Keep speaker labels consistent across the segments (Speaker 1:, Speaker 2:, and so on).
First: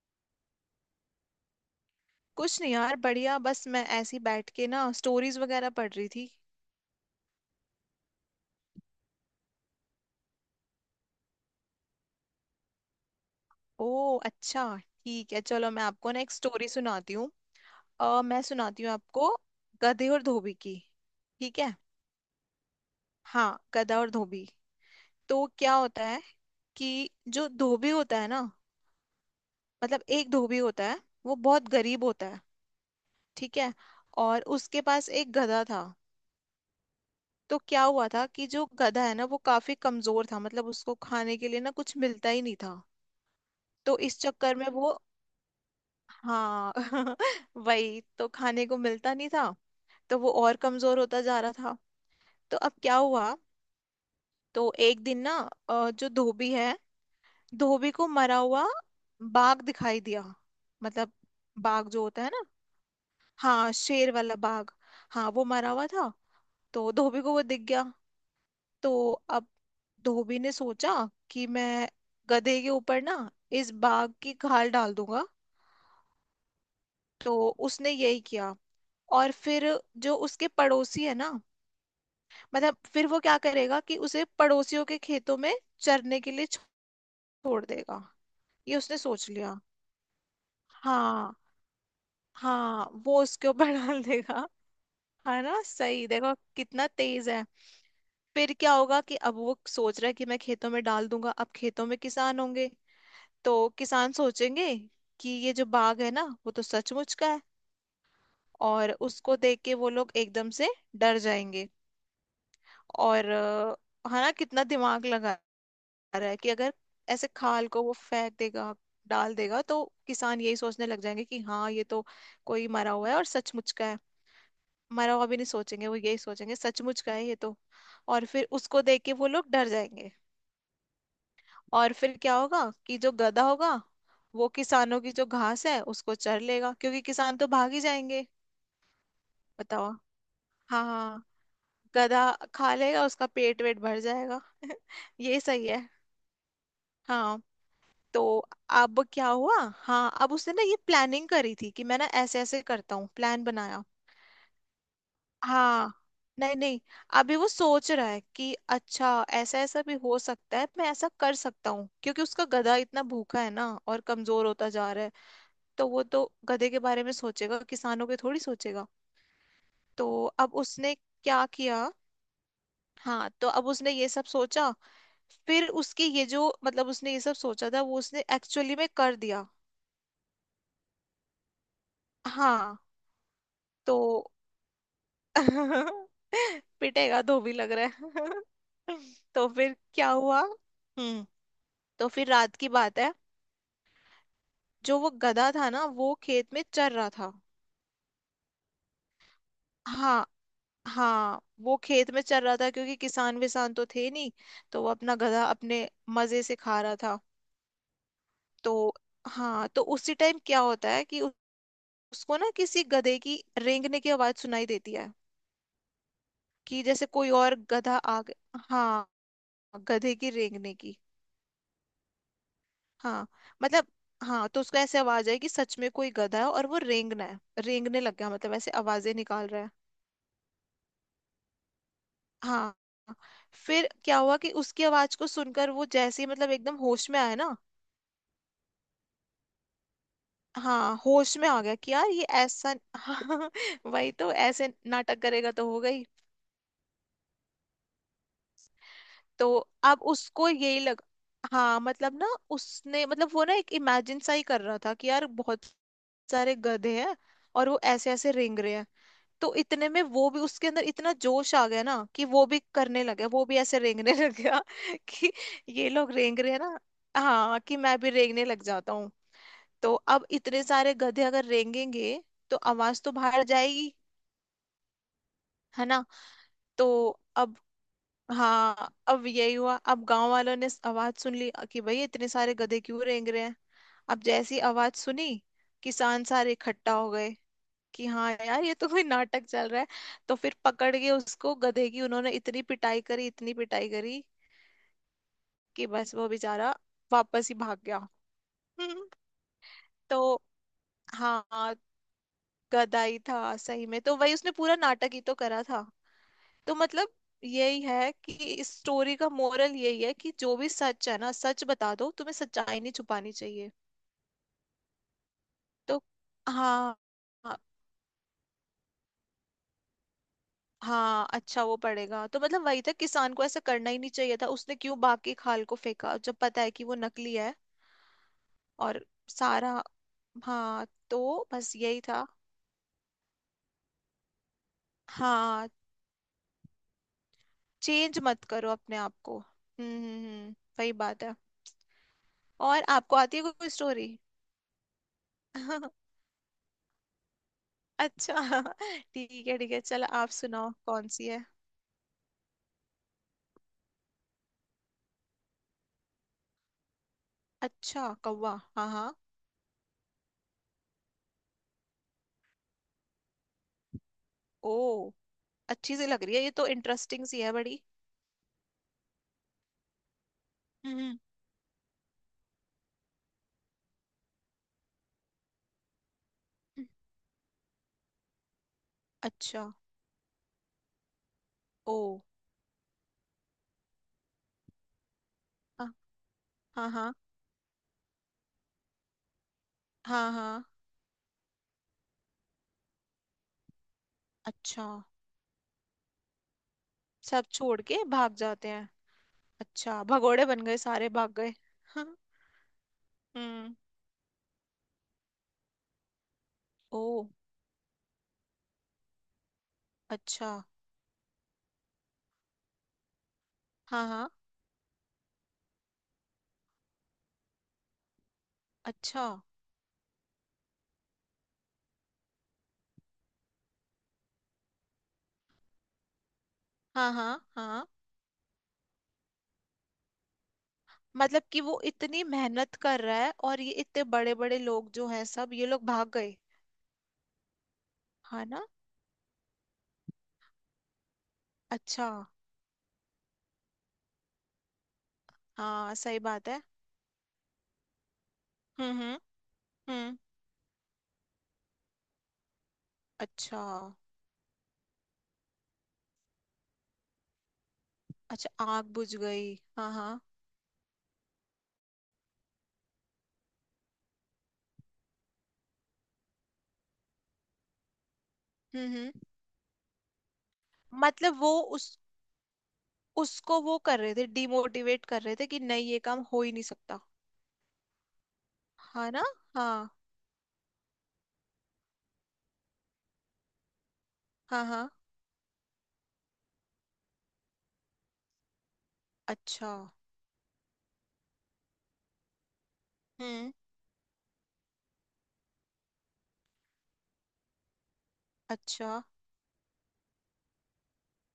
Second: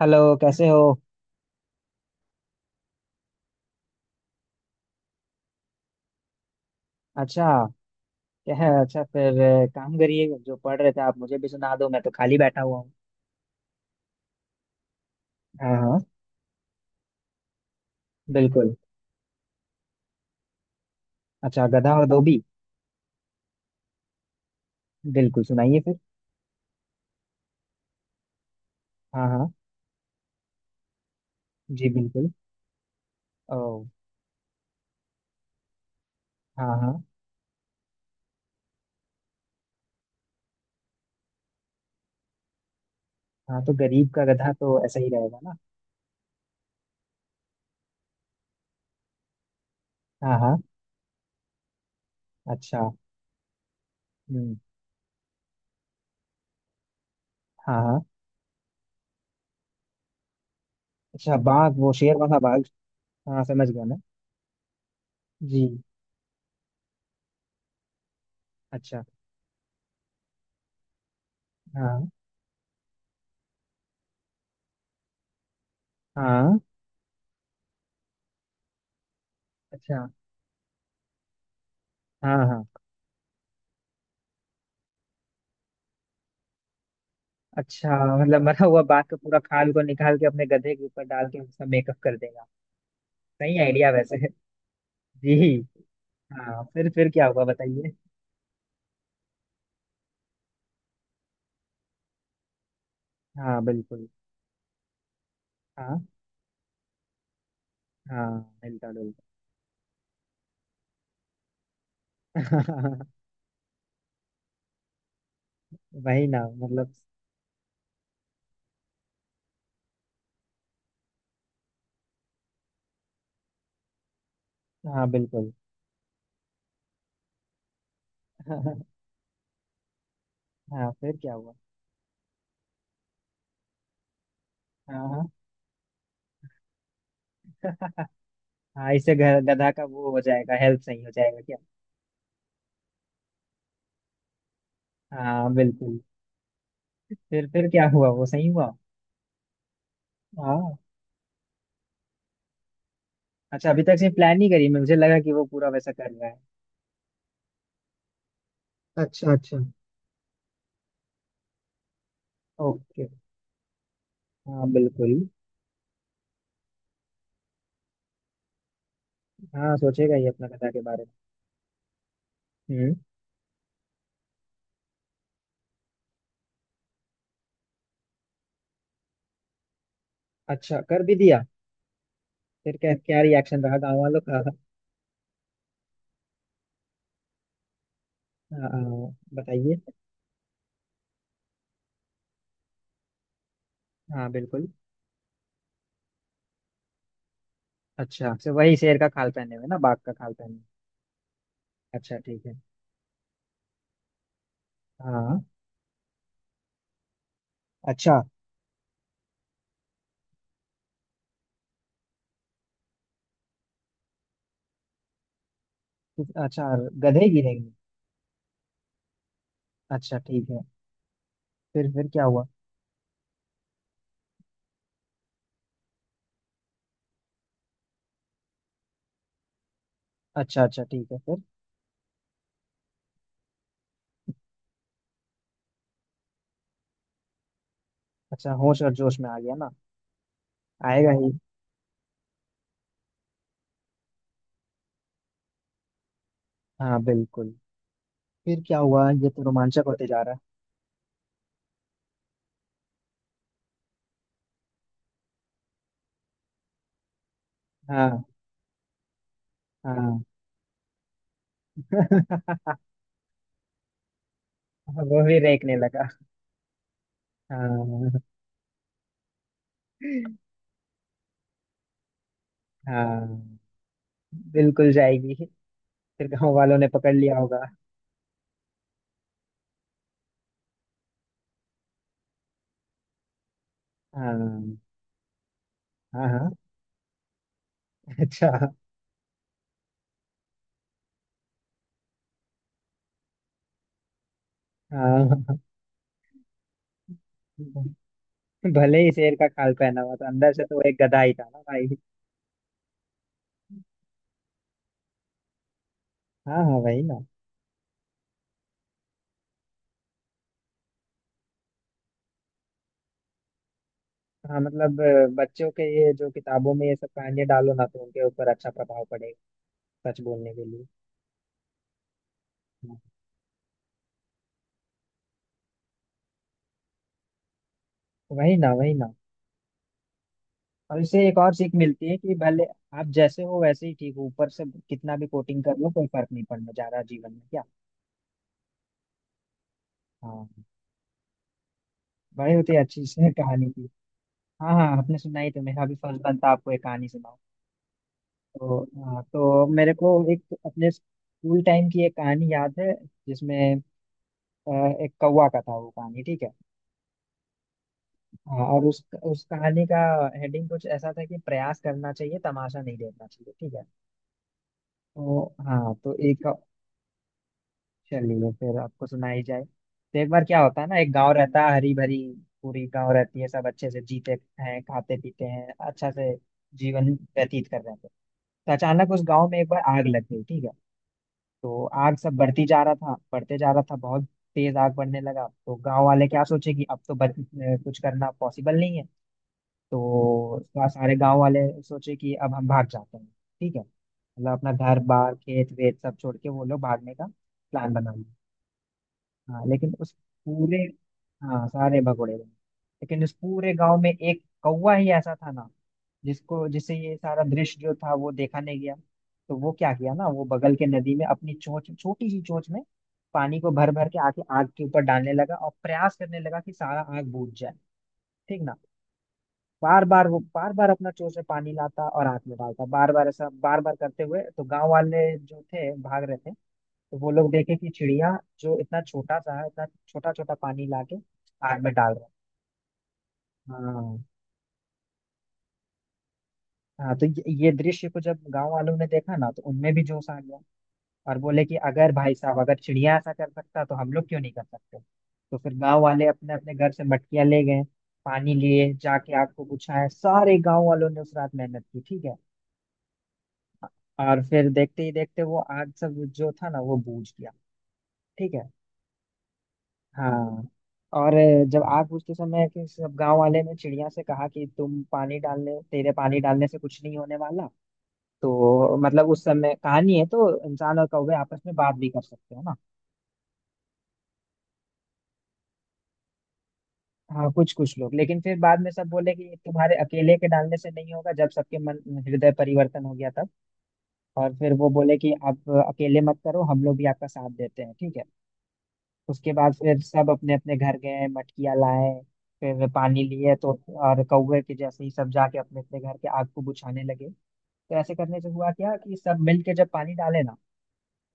Speaker 1: Hello, कैसे हो?
Speaker 2: कुछ नहीं यार, बढ़िया। बस मैं ऐसी बैठ के ना स्टोरीज वगैरह पढ़ रही थी।
Speaker 1: अच्छा। क्या है? अच्छा, फिर काम करिए। जो पढ़ रहे थे आप, मुझे भी सुना दो, मैं तो खाली बैठा हुआ हूँ।
Speaker 2: ओ, अच्छा। ठीक है, चलो
Speaker 1: हाँ
Speaker 2: मैं
Speaker 1: हाँ।
Speaker 2: आपको ना एक स्टोरी सुनाती हूँ। मैं
Speaker 1: बिल्कुल।
Speaker 2: सुनाती हूँ आपको। गधे और धोबी की। ठीक
Speaker 1: अच्छा,
Speaker 2: है।
Speaker 1: गधा और धोबी।
Speaker 2: हाँ, गधा और धोबी।
Speaker 1: बिल्कुल,
Speaker 2: तो क्या
Speaker 1: सुनाइए फिर।
Speaker 2: होता है कि जो धोबी होता है ना,
Speaker 1: हाँ हाँ।
Speaker 2: मतलब एक धोबी होता है। वो बहुत
Speaker 1: जी
Speaker 2: गरीब होता
Speaker 1: बिल्कुल।
Speaker 2: है। ठीक
Speaker 1: ओ।
Speaker 2: है। और उसके पास एक गधा था।
Speaker 1: हाँ हाँ।
Speaker 2: तो क्या हुआ था कि जो गधा है ना, वो काफी कमजोर था। मतलब उसको खाने के लिए ना कुछ मिलता ही नहीं था।
Speaker 1: हाँ, तो
Speaker 2: तो
Speaker 1: गरीब
Speaker 2: इस
Speaker 1: का गधा
Speaker 2: चक्कर में
Speaker 1: तो
Speaker 2: वो,
Speaker 1: ऐसा ही रहेगा ना।
Speaker 2: हाँ वही तो खाने को मिलता नहीं था। तो वो
Speaker 1: हाँ हाँ।
Speaker 2: और कमजोर होता जा रहा था। तो अब
Speaker 1: अच्छा।
Speaker 2: क्या हुआ।
Speaker 1: हम्म।
Speaker 2: तो एक दिन ना जो धोबी है,
Speaker 1: हाँ
Speaker 2: धोबी
Speaker 1: हाँ।
Speaker 2: को मरा हुआ बाघ दिखाई दिया। मतलब
Speaker 1: अच्छा, बाघ?
Speaker 2: बाघ
Speaker 1: वो
Speaker 2: जो
Speaker 1: शेर
Speaker 2: होता है
Speaker 1: वाला
Speaker 2: ना।
Speaker 1: बाघ? हाँ, समझ
Speaker 2: हाँ,
Speaker 1: गया मैं।
Speaker 2: शेर वाला बाघ। हाँ, वो
Speaker 1: जी।
Speaker 2: मरा हुआ था। तो धोबी को वो दिख गया।
Speaker 1: अच्छा।
Speaker 2: तो अब धोबी ने सोचा कि मैं
Speaker 1: हाँ
Speaker 2: गधे के ऊपर ना इस बाघ की खाल डाल दूंगा।
Speaker 1: हाँ।
Speaker 2: तो उसने यही किया, और फिर
Speaker 1: अच्छा।
Speaker 2: जो उसके पड़ोसी है ना,
Speaker 1: हाँ हाँ।
Speaker 2: मतलब फिर वो क्या करेगा कि उसे पड़ोसियों के खेतों में चरने के लिए छोड़
Speaker 1: अच्छा।
Speaker 2: देगा।
Speaker 1: मतलब मरा
Speaker 2: ये
Speaker 1: हुआ
Speaker 2: उसने
Speaker 1: बाघ का
Speaker 2: सोच
Speaker 1: पूरा
Speaker 2: लिया।
Speaker 1: खाल को निकाल के अपने गधे के ऊपर डाल के
Speaker 2: हाँ
Speaker 1: उसका मेकअप कर देगा।
Speaker 2: हाँ, वो उसके
Speaker 1: सही
Speaker 2: ऊपर
Speaker 1: आइडिया
Speaker 2: डाल
Speaker 1: वैसे।
Speaker 2: देगा।
Speaker 1: जी।
Speaker 2: है ना, सही देखो
Speaker 1: हाँ,
Speaker 2: कितना
Speaker 1: फिर क्या
Speaker 2: तेज है।
Speaker 1: हुआ? बताइए।
Speaker 2: फिर क्या होगा कि अब वो सोच रहा है कि मैं खेतों में डाल दूंगा, अब खेतों में किसान होंगे।
Speaker 1: हाँ
Speaker 2: तो
Speaker 1: बिल्कुल।
Speaker 2: किसान सोचेंगे कि ये जो बाघ
Speaker 1: हाँ
Speaker 2: है ना, वो तो सचमुच का है।
Speaker 1: हाँ। मिलता
Speaker 2: और
Speaker 1: डुलता।
Speaker 2: उसको देख के वो लोग एकदम से डर जाएंगे। और है ना कितना दिमाग लगा
Speaker 1: वही
Speaker 2: रहा है
Speaker 1: ना।
Speaker 2: कि अगर
Speaker 1: मतलब।
Speaker 2: ऐसे खाल को वो फेंक देगा, डाल देगा, तो किसान यही सोचने लग जाएंगे कि हाँ ये तो कोई मरा हुआ है और सचमुच का है।
Speaker 1: हाँ
Speaker 2: मरा हुआ भी नहीं
Speaker 1: बिल्कुल।
Speaker 2: सोचेंगे, वो यही सोचेंगे सचमुच का है ये तो। और फिर उसको देख के वो लोग डर जाएंगे।
Speaker 1: हाँ, फिर क्या हुआ?
Speaker 2: और फिर क्या होगा कि जो गधा होगा, वो किसानों
Speaker 1: हाँ
Speaker 2: की जो
Speaker 1: हाँ।
Speaker 2: घास है उसको चर लेगा क्योंकि किसान तो भाग ही जाएंगे।
Speaker 1: हाँ, इससे गधा का
Speaker 2: बताओ।
Speaker 1: वो हो जाएगा, हेल्थ
Speaker 2: हाँ
Speaker 1: सही हो
Speaker 2: हाँ,
Speaker 1: जाएगा क्या?
Speaker 2: गधा खा लेगा, उसका पेट वेट भर जाएगा ये
Speaker 1: हाँ
Speaker 2: सही है।
Speaker 1: बिल्कुल।
Speaker 2: हाँ,
Speaker 1: फिर क्या हुआ?
Speaker 2: तो
Speaker 1: वो सही हुआ?
Speaker 2: अब क्या हुआ। हाँ, अब उसने ना ये
Speaker 1: हाँ।
Speaker 2: प्लानिंग करी थी कि मैं ना ऐसे ऐसे करता हूँ, प्लान
Speaker 1: अच्छा, अभी
Speaker 2: बनाया।
Speaker 1: तक से प्लान नहीं करी? मुझे लगा कि वो पूरा वैसा
Speaker 2: हाँ,
Speaker 1: कर रहा है।
Speaker 2: नहीं नहीं, अभी वो सोच रहा है कि अच्छा,
Speaker 1: अच्छा अच्छा।
Speaker 2: ऐसा ऐसा भी हो सकता है, मैं ऐसा कर सकता हूँ क्योंकि उसका गधा इतना
Speaker 1: ओके।
Speaker 2: भूखा है ना और कमजोर
Speaker 1: हाँ
Speaker 2: होता जा रहा है।
Speaker 1: बिल्कुल।
Speaker 2: तो वो तो गधे के बारे में सोचेगा, किसानों के थोड़ी सोचेगा।
Speaker 1: हाँ,
Speaker 2: तो
Speaker 1: सोचेगा ये अपना
Speaker 2: अब
Speaker 1: गधा के
Speaker 2: उसने
Speaker 1: बारे
Speaker 2: क्या किया।
Speaker 1: में। हम्म।
Speaker 2: हाँ, तो अब उसने ये सब सोचा। फिर उसकी ये जो मतलब उसने ये सब सोचा था वो उसने एक्चुअली में कर दिया।
Speaker 1: अच्छा, कर भी दिया? फिर
Speaker 2: हाँ,
Speaker 1: क्या क्या रिएक्शन रहा गांव
Speaker 2: तो
Speaker 1: वालों का? आ,
Speaker 2: पिटेगा धोबी लग रहा
Speaker 1: आ,
Speaker 2: है तो फिर
Speaker 1: बताइए।
Speaker 2: क्या हुआ। हम्म। तो फिर रात की बात है।
Speaker 1: हाँ बिल्कुल।
Speaker 2: जो वो गधा था ना, वो खेत में चर रहा था।
Speaker 1: अच्छा, तो वही शेर का खाल पहने हुए ना, बाघ का
Speaker 2: हाँ
Speaker 1: खाल पहने हुए।
Speaker 2: हाँ, वो खेत
Speaker 1: अच्छा
Speaker 2: में चर
Speaker 1: ठीक है।
Speaker 2: रहा था क्योंकि किसान विसान तो थे नहीं। तो वो अपना
Speaker 1: हाँ।
Speaker 2: गधा अपने मजे से खा रहा था।
Speaker 1: अच्छा।
Speaker 2: तो हाँ, तो उसी टाइम क्या होता है कि उसको ना किसी गधे की रेंगने की आवाज सुनाई देती है।
Speaker 1: अच्छा,
Speaker 2: कि जैसे
Speaker 1: गधे
Speaker 2: कोई और
Speaker 1: गिरेंगे।
Speaker 2: गधा आ गया, हाँ। गधे
Speaker 1: अच्छा
Speaker 2: की
Speaker 1: ठीक है।
Speaker 2: रेंगने की।
Speaker 1: फिर क्या हुआ?
Speaker 2: हाँ, मतलब। हाँ, तो उसका ऐसे आवाज है कि सच में कोई गधा है और वो रेंगना है, रेंगने लग गया मतलब ऐसे आवाजें निकाल रहा है।
Speaker 1: अच्छा अच्छा ठीक है, फिर?
Speaker 2: हाँ, फिर क्या हुआ कि उसकी आवाज को सुनकर वो जैसे ही मतलब एकदम होश में आया ना।
Speaker 1: अच्छा, होश और जोश में आ गया ना।
Speaker 2: हाँ,
Speaker 1: आएगा ही।
Speaker 2: होश में आ गया कि यार ये ऐसा हाँ, वही तो ऐसे नाटक करेगा तो हो गई।
Speaker 1: हाँ बिल्कुल। फिर क्या हुआ? ये तो
Speaker 2: तो
Speaker 1: रोमांचक
Speaker 2: अब
Speaker 1: होते जा रहा
Speaker 2: उसको यही लगा, हाँ मतलब ना, उसने मतलब वो ना एक इमेजिन सा ही कर रहा था कि यार बहुत सारे गधे हैं और वो
Speaker 1: है।
Speaker 2: ऐसे
Speaker 1: हाँ
Speaker 2: ऐसे रेंग रहे हैं। तो इतने में
Speaker 1: हाँ।
Speaker 2: वो भी उसके अंदर इतना जोश आ गया ना कि वो भी करने लगा, वो भी ऐसे रेंगने लग गया
Speaker 1: वो
Speaker 2: कि
Speaker 1: भी रेंकने
Speaker 2: ये
Speaker 1: लगा।
Speaker 2: लोग रेंग रहे हैं ना, हाँ कि मैं भी
Speaker 1: हाँ,
Speaker 2: रेंगने लग जाता हूँ। तो अब इतने सारे गधे अगर रेंगेंगे तो आवाज तो
Speaker 1: हाँ
Speaker 2: बाहर जाएगी,
Speaker 1: बिल्कुल जाएगी।
Speaker 2: है ना।
Speaker 1: फिर गांव वालों
Speaker 2: तो
Speaker 1: ने पकड़ लिया
Speaker 2: अब,
Speaker 1: होगा।
Speaker 2: हाँ अब यही हुआ, अब गांव वालों ने आवाज सुन ली कि भई इतने सारे गधे क्यों रेंग रहे हैं। अब जैसी
Speaker 1: हाँ
Speaker 2: आवाज सुनी, किसान
Speaker 1: हाँ हाँ।
Speaker 2: सारे इकट्ठा हो गए कि हाँ यार,
Speaker 1: अच्छा।
Speaker 2: ये तो कोई नाटक चल रहा है। तो फिर पकड़ के उसको गधे की उन्होंने इतनी पिटाई करी, इतनी पिटाई करी
Speaker 1: हाँ,
Speaker 2: कि बस वो बेचारा वापस ही भाग गया।
Speaker 1: भले
Speaker 2: हम्म,
Speaker 1: ही शेर का खाल पहना हुआ था,
Speaker 2: तो
Speaker 1: अंदर से तो वो एक गधा ही था ना
Speaker 2: हाँ,
Speaker 1: भाई।
Speaker 2: गधा ही था सही में, तो वही उसने पूरा नाटक ही तो करा था।
Speaker 1: हाँ
Speaker 2: तो
Speaker 1: हाँ वही
Speaker 2: मतलब
Speaker 1: ना।
Speaker 2: यही है कि इस स्टोरी का मोरल यही है कि जो भी सच है ना, सच बता दो, तुम्हें सच्चाई नहीं छुपानी चाहिए।
Speaker 1: हाँ मतलब बच्चों के
Speaker 2: तो
Speaker 1: ये जो किताबों में ये
Speaker 2: हाँ,
Speaker 1: सब कहानियां डालो ना तो उनके ऊपर अच्छा प्रभाव पड़ेगा। सच बोलने के लिए।
Speaker 2: हाँ अच्छा वो पड़ेगा तो, मतलब वही था,
Speaker 1: हाँ,
Speaker 2: किसान को ऐसा करना ही नहीं चाहिए था, उसने क्यों बाकी खाल को फेंका जब पता है कि वो नकली है।
Speaker 1: वही ना, वही
Speaker 2: और
Speaker 1: ना।
Speaker 2: सारा, हाँ
Speaker 1: और
Speaker 2: तो
Speaker 1: इससे एक और
Speaker 2: बस
Speaker 1: सीख
Speaker 2: यही
Speaker 1: मिलती है
Speaker 2: था।
Speaker 1: कि भले आप जैसे हो वैसे ही ठीक हो, ऊपर से कितना भी कोटिंग
Speaker 2: हाँ,
Speaker 1: कर लो कोई फर्क नहीं पड़ना ज्यादा जीवन में, क्या?
Speaker 2: चेंज मत करो अपने आप को। हम्म, हम्म,
Speaker 1: हाँ।
Speaker 2: हम्म। वही बात है।
Speaker 1: बड़े होते।
Speaker 2: और
Speaker 1: अच्छी
Speaker 2: आपको
Speaker 1: से
Speaker 2: आती है
Speaker 1: कहानी
Speaker 2: कोई
Speaker 1: थी।
Speaker 2: स्टोरी?
Speaker 1: हाँ हाँ, आपने सुनाई तो मेरा भी फर्ज बनता आपको एक कहानी सुनाऊं।
Speaker 2: अच्छा,
Speaker 1: तो हाँ,
Speaker 2: ठीक है
Speaker 1: तो
Speaker 2: ठीक है,
Speaker 1: मेरे
Speaker 2: चलो
Speaker 1: को
Speaker 2: आप
Speaker 1: एक
Speaker 2: सुनाओ
Speaker 1: अपने
Speaker 2: कौन सी है।
Speaker 1: स्कूल टाइम की एक कहानी याद है। जिसमें अ, एक कौवा का था वो कहानी, ठीक है।
Speaker 2: अच्छा, कौवा,
Speaker 1: हाँ, और
Speaker 2: हाँ
Speaker 1: उस
Speaker 2: हाँ।
Speaker 1: उस कहानी का हेडिंग कुछ ऐसा था कि प्रयास करना चाहिए, तमाशा नहीं देखना चाहिए, ठीक है।
Speaker 2: ओ,
Speaker 1: तो हाँ,
Speaker 2: अच्छी सी
Speaker 1: तो
Speaker 2: लग रही है
Speaker 1: एक,
Speaker 2: ये तो, इंटरेस्टिंग सी है बड़ी।
Speaker 1: चलिए फिर आपको सुनाई जाए। तो एक बार क्या होता है ना, एक
Speaker 2: हम्म,
Speaker 1: गांव रहता है, हरी भरी पूरी गांव रहती है, सब अच्छे से जीते हैं, खाते पीते हैं, अच्छा से
Speaker 2: हम्म।
Speaker 1: जीवन व्यतीत कर रहे थे। तो अचानक उस गांव में
Speaker 2: अच्छा।
Speaker 1: एक बार आग लग गई, ठीक है। तो
Speaker 2: ओ।
Speaker 1: आग सब बढ़ती जा रहा था, बढ़ते जा रहा था, बहुत तेज आग बढ़ने लगा। तो
Speaker 2: हाँ
Speaker 1: गांव वाले क्या सोचे कि
Speaker 2: हाँ
Speaker 1: अब
Speaker 2: हाँ
Speaker 1: तो कुछ करना पॉसिबल नहीं है।
Speaker 2: हाँ
Speaker 1: तो
Speaker 2: हाँ।
Speaker 1: सारे गांव वाले सोचे कि अब हम भाग जाते हैं, ठीक है। मतलब अपना
Speaker 2: अच्छा,
Speaker 1: घर बार खेत वेत सब छोड़ के वो लोग भागने का
Speaker 2: सब छोड़
Speaker 1: प्लान
Speaker 2: के
Speaker 1: बना।
Speaker 2: भाग जाते हैं।
Speaker 1: हाँ, लेकिन
Speaker 2: अच्छा,
Speaker 1: उस
Speaker 2: भगोड़े बन गए,
Speaker 1: पूरे,
Speaker 2: सारे भाग गए
Speaker 1: हाँ, सारे भगोड़े बने। लेकिन उस पूरे
Speaker 2: हम्म।
Speaker 1: गांव में एक कौवा ही ऐसा था ना, जिसको जिसे
Speaker 2: ओ,
Speaker 1: ये सारा दृश्य जो था वो देखा नहीं गया। तो वो क्या किया ना, वो
Speaker 2: अच्छा।
Speaker 1: बगल के नदी में अपनी चोंच, छोटी सी चोंच में पानी को भर
Speaker 2: हाँ
Speaker 1: भर के
Speaker 2: हाँ।
Speaker 1: आके आग के ऊपर डालने लगा और प्रयास करने लगा कि सारा आग बुझ जाए, ठीक ना।
Speaker 2: अच्छा।
Speaker 1: बार बार, वो बार बार अपना चोंच में पानी लाता और आग में डालता, बार बार ऐसा बार बार करते हुए तो गांव वाले जो थे भाग रहे थे।
Speaker 2: हाँ
Speaker 1: तो वो
Speaker 2: हाँ
Speaker 1: लोग देखे
Speaker 2: हाँ,
Speaker 1: कि चिड़िया जो इतना छोटा सा है, इतना छोटा छोटा पानी लाके
Speaker 2: मतलब कि वो
Speaker 1: आग में डाल
Speaker 2: इतनी
Speaker 1: रहा
Speaker 2: मेहनत कर रहा है और ये
Speaker 1: है।
Speaker 2: इतने
Speaker 1: हाँ
Speaker 2: बड़े बड़े लोग जो हैं, सब ये लोग भाग गए।
Speaker 1: हाँ, तो ये दृश्य को जब
Speaker 2: है ना।
Speaker 1: गांव वालों ने देखा ना तो उनमें भी जोश आ गया। और बोले कि
Speaker 2: अच्छा,
Speaker 1: अगर, भाई साहब, अगर चिड़िया ऐसा कर सकता तो हम लोग क्यों नहीं कर सकते। तो फिर
Speaker 2: हाँ
Speaker 1: गांव
Speaker 2: सही
Speaker 1: वाले
Speaker 2: बात
Speaker 1: अपने
Speaker 2: है।
Speaker 1: अपने घर से मटकियां ले गए, पानी लिए,
Speaker 2: हम्म, हम्म,
Speaker 1: जाके आग को बुझाया।
Speaker 2: हम्म।
Speaker 1: सारे गांव वालों ने उस रात मेहनत की, ठीक है।
Speaker 2: अच्छा,
Speaker 1: और फिर देखते ही देखते वो आग सब जो था ना, वो बूझ गया,
Speaker 2: अच्छा,
Speaker 1: ठीक है।
Speaker 2: आग बुझ गई, हाँ हाँ।
Speaker 1: हाँ। और जब आग बुझते समय कि सब गांव वाले ने चिड़िया से कहा कि तुम पानी डालने, तेरे पानी डालने से कुछ नहीं होने वाला।
Speaker 2: हम्म,
Speaker 1: तो
Speaker 2: हम्म,
Speaker 1: मतलब उस समय कहानी है तो इंसान और कौवे
Speaker 2: मतलब वो
Speaker 1: आपस में बात
Speaker 2: उस
Speaker 1: भी कर सकते हो ना।
Speaker 2: उसको वो कर रहे थे, डिमोटिवेट कर रहे थे कि नहीं ये काम हो ही नहीं सकता।
Speaker 1: हाँ, कुछ कुछ लोग। लेकिन फिर बाद में सब
Speaker 2: हाँ ना।
Speaker 1: बोले कि
Speaker 2: हाँ
Speaker 1: तुम्हारे अकेले के डालने से नहीं होगा, जब सबके मन हृदय परिवर्तन हो गया तब। और
Speaker 2: हाँ
Speaker 1: फिर
Speaker 2: हाँ।
Speaker 1: वो बोले कि आप अकेले मत करो, हम लोग भी आपका साथ देते हैं, ठीक है। उसके
Speaker 2: अच्छा।
Speaker 1: बाद फिर सब अपने अपने घर गए, मटकियाँ लाए, फिर पानी
Speaker 2: हम्म।
Speaker 1: लिए तो। और कौवे के जैसे ही सब जाके अपने अपने घर के आग को बुझाने लगे, तो ऐसे करने से हुआ
Speaker 2: अच्छा।
Speaker 1: क्या कि सब मिल के जब पानी डाले ना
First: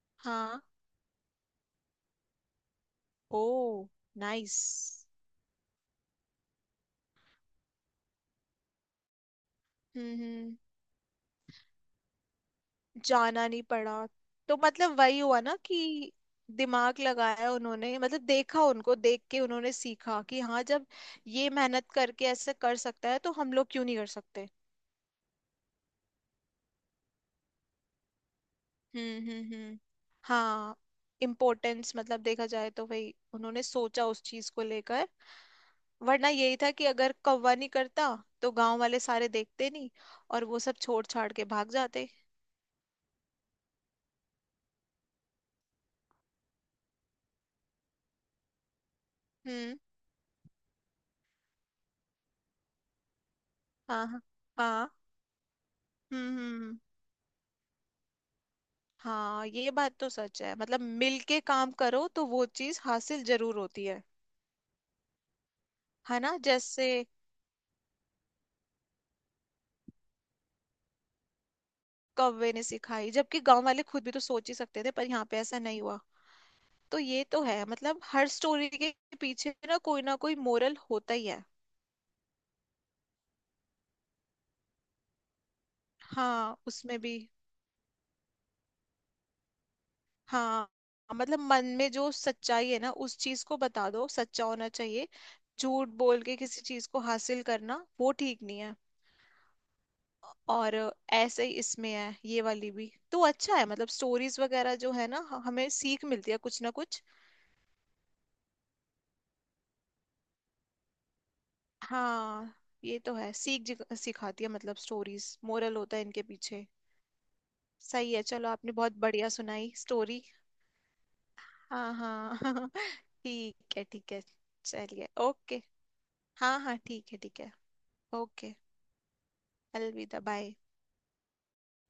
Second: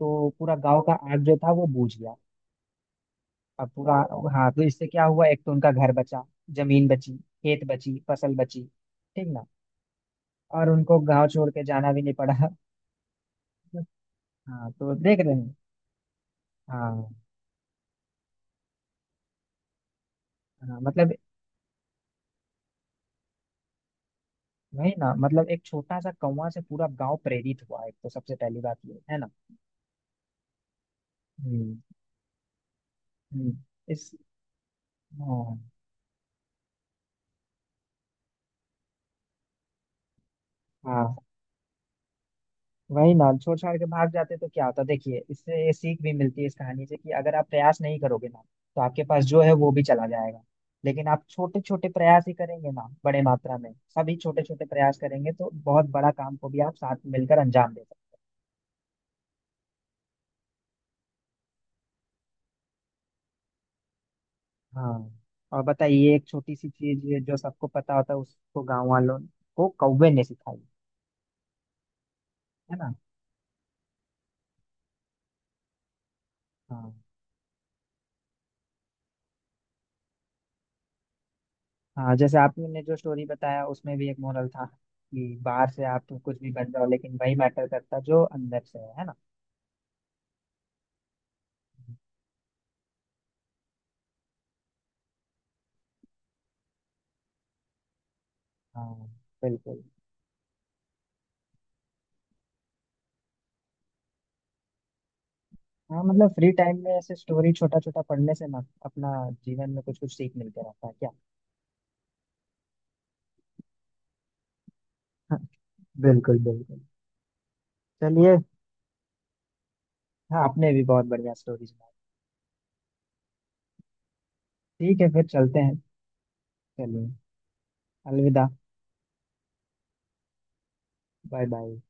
Speaker 1: तो पूरा
Speaker 2: हाँ।
Speaker 1: गांव का आग जो था वो बुझ गया। अब
Speaker 2: ओ,
Speaker 1: पूरा। हाँ,
Speaker 2: नाइस।
Speaker 1: तो इससे क्या हुआ, एक तो उनका घर बचा, जमीन बची, खेत बची, फसल बची, ठीक ना।
Speaker 2: हम्म,
Speaker 1: और उनको गांव छोड़ के जाना भी नहीं पड़ा।
Speaker 2: जाना नहीं पड़ा। तो
Speaker 1: हाँ, तो
Speaker 2: मतलब वही
Speaker 1: देख रहे
Speaker 2: हुआ
Speaker 1: हैं।
Speaker 2: ना कि दिमाग
Speaker 1: हाँ
Speaker 2: लगाया उन्होंने, मतलब देखा, उनको देख के उन्होंने सीखा कि हाँ,
Speaker 1: हाँ,
Speaker 2: जब
Speaker 1: मतलब।
Speaker 2: ये मेहनत करके ऐसे कर सकता है तो हम लोग क्यों नहीं कर सकते।
Speaker 1: वही ना, मतलब एक छोटा सा कौवा से पूरा गांव प्रेरित हुआ, एक तो सबसे पहली बात ये है
Speaker 2: हम्म,
Speaker 1: ना।
Speaker 2: हम्म, हम्म। हाँ,
Speaker 1: हम्म
Speaker 2: इम्पोर्टेंस मतलब देखा जाए तो भाई,
Speaker 1: हम्म,
Speaker 2: उन्होंने सोचा
Speaker 1: इस।
Speaker 2: उस चीज को लेकर।
Speaker 1: हाँ,
Speaker 2: वरना यही था कि अगर कौवा नहीं करता, तो गांव वाले सारे देखते नहीं और वो सब छोड़
Speaker 1: हाँ
Speaker 2: छाड़ के भाग जाते।
Speaker 1: वही ना, छोड़ छाड़ के भाग जाते तो क्या होता। देखिए, इससे ये सीख भी मिलती है इस कहानी से कि अगर आप प्रयास नहीं करोगे ना, तो आपके पास जो है वो
Speaker 2: हम्म,
Speaker 1: भी चला जाएगा। लेकिन आप छोटे छोटे प्रयास ही करेंगे ना, बड़े मात्रा में
Speaker 2: हाँ
Speaker 1: सभी
Speaker 2: हाँ
Speaker 1: छोटे छोटे
Speaker 2: हाँ,
Speaker 1: प्रयास करेंगे तो बहुत बड़ा
Speaker 2: हम्म,
Speaker 1: काम को
Speaker 2: हम्म,
Speaker 1: भी आप साथ में मिलकर अंजाम दे सकते।
Speaker 2: हाँ, ये बात तो सच है, मतलब मिल के काम करो तो वो चीज हासिल जरूर होती है।
Speaker 1: हाँ हैं। हाँ, और बताइए,
Speaker 2: है
Speaker 1: एक
Speaker 2: ना,
Speaker 1: छोटी सी
Speaker 2: जैसे
Speaker 1: चीज जो सबको पता होता है उसको गांव वालों को कौवे ने सिखाई,
Speaker 2: कौवे ने
Speaker 1: है ना।
Speaker 2: सिखाई जबकि गांव वाले खुद भी तो सोच ही सकते थे, पर यहाँ पे ऐसा नहीं हुआ।
Speaker 1: हाँ
Speaker 2: तो ये तो है, मतलब हर स्टोरी के पीछे ना कोई मोरल होता ही है।
Speaker 1: हाँ, जैसे आपने जो स्टोरी बताया उसमें भी एक मोरल था कि बाहर से आप कुछ भी
Speaker 2: हाँ,
Speaker 1: बन जाओ
Speaker 2: उसमें
Speaker 1: लेकिन
Speaker 2: भी,
Speaker 1: वही मैटर करता जो अंदर से है ना।
Speaker 2: हाँ, मतलब मन में जो सच्चाई है ना, उस चीज को बता दो, सच्चा होना चाहिए। झूठ बोल के किसी चीज को हासिल करना वो ठीक नहीं है।
Speaker 1: हाँ बिल्कुल।
Speaker 2: और ऐसे ही इसमें है, ये वाली भी तो अच्छा है, मतलब स्टोरीज वगैरह जो है ना हमें
Speaker 1: हाँ
Speaker 2: सीख
Speaker 1: मतलब
Speaker 2: मिलती है
Speaker 1: फ्री
Speaker 2: कुछ ना
Speaker 1: टाइम में
Speaker 2: कुछ।
Speaker 1: ऐसे स्टोरी छोटा छोटा पढ़ने से ना अपना जीवन में कुछ कुछ सीख मिलते रहता है, क्या?
Speaker 2: हाँ, ये तो है, सीख सिखाती है, मतलब स्टोरीज,
Speaker 1: हाँ,
Speaker 2: मोरल होता है इनके
Speaker 1: बिल्कुल
Speaker 2: पीछे।
Speaker 1: बिल्कुल।
Speaker 2: सही है,
Speaker 1: चलिए।
Speaker 2: चलो आपने बहुत बढ़िया सुनाई स्टोरी।
Speaker 1: हाँ, आपने भी बहुत बढ़िया स्टोरी सुनाई।
Speaker 2: हाँ हाँ ठीक है ठीक है।
Speaker 1: ठीक
Speaker 2: चलिए,
Speaker 1: है, फिर चलते
Speaker 2: ओके।
Speaker 1: हैं।
Speaker 2: हाँ हाँ,
Speaker 1: चलिए,
Speaker 2: ठीक है ठीक है।
Speaker 1: अलविदा।
Speaker 2: ओके, अलविदा, बाय।
Speaker 1: Bye bye.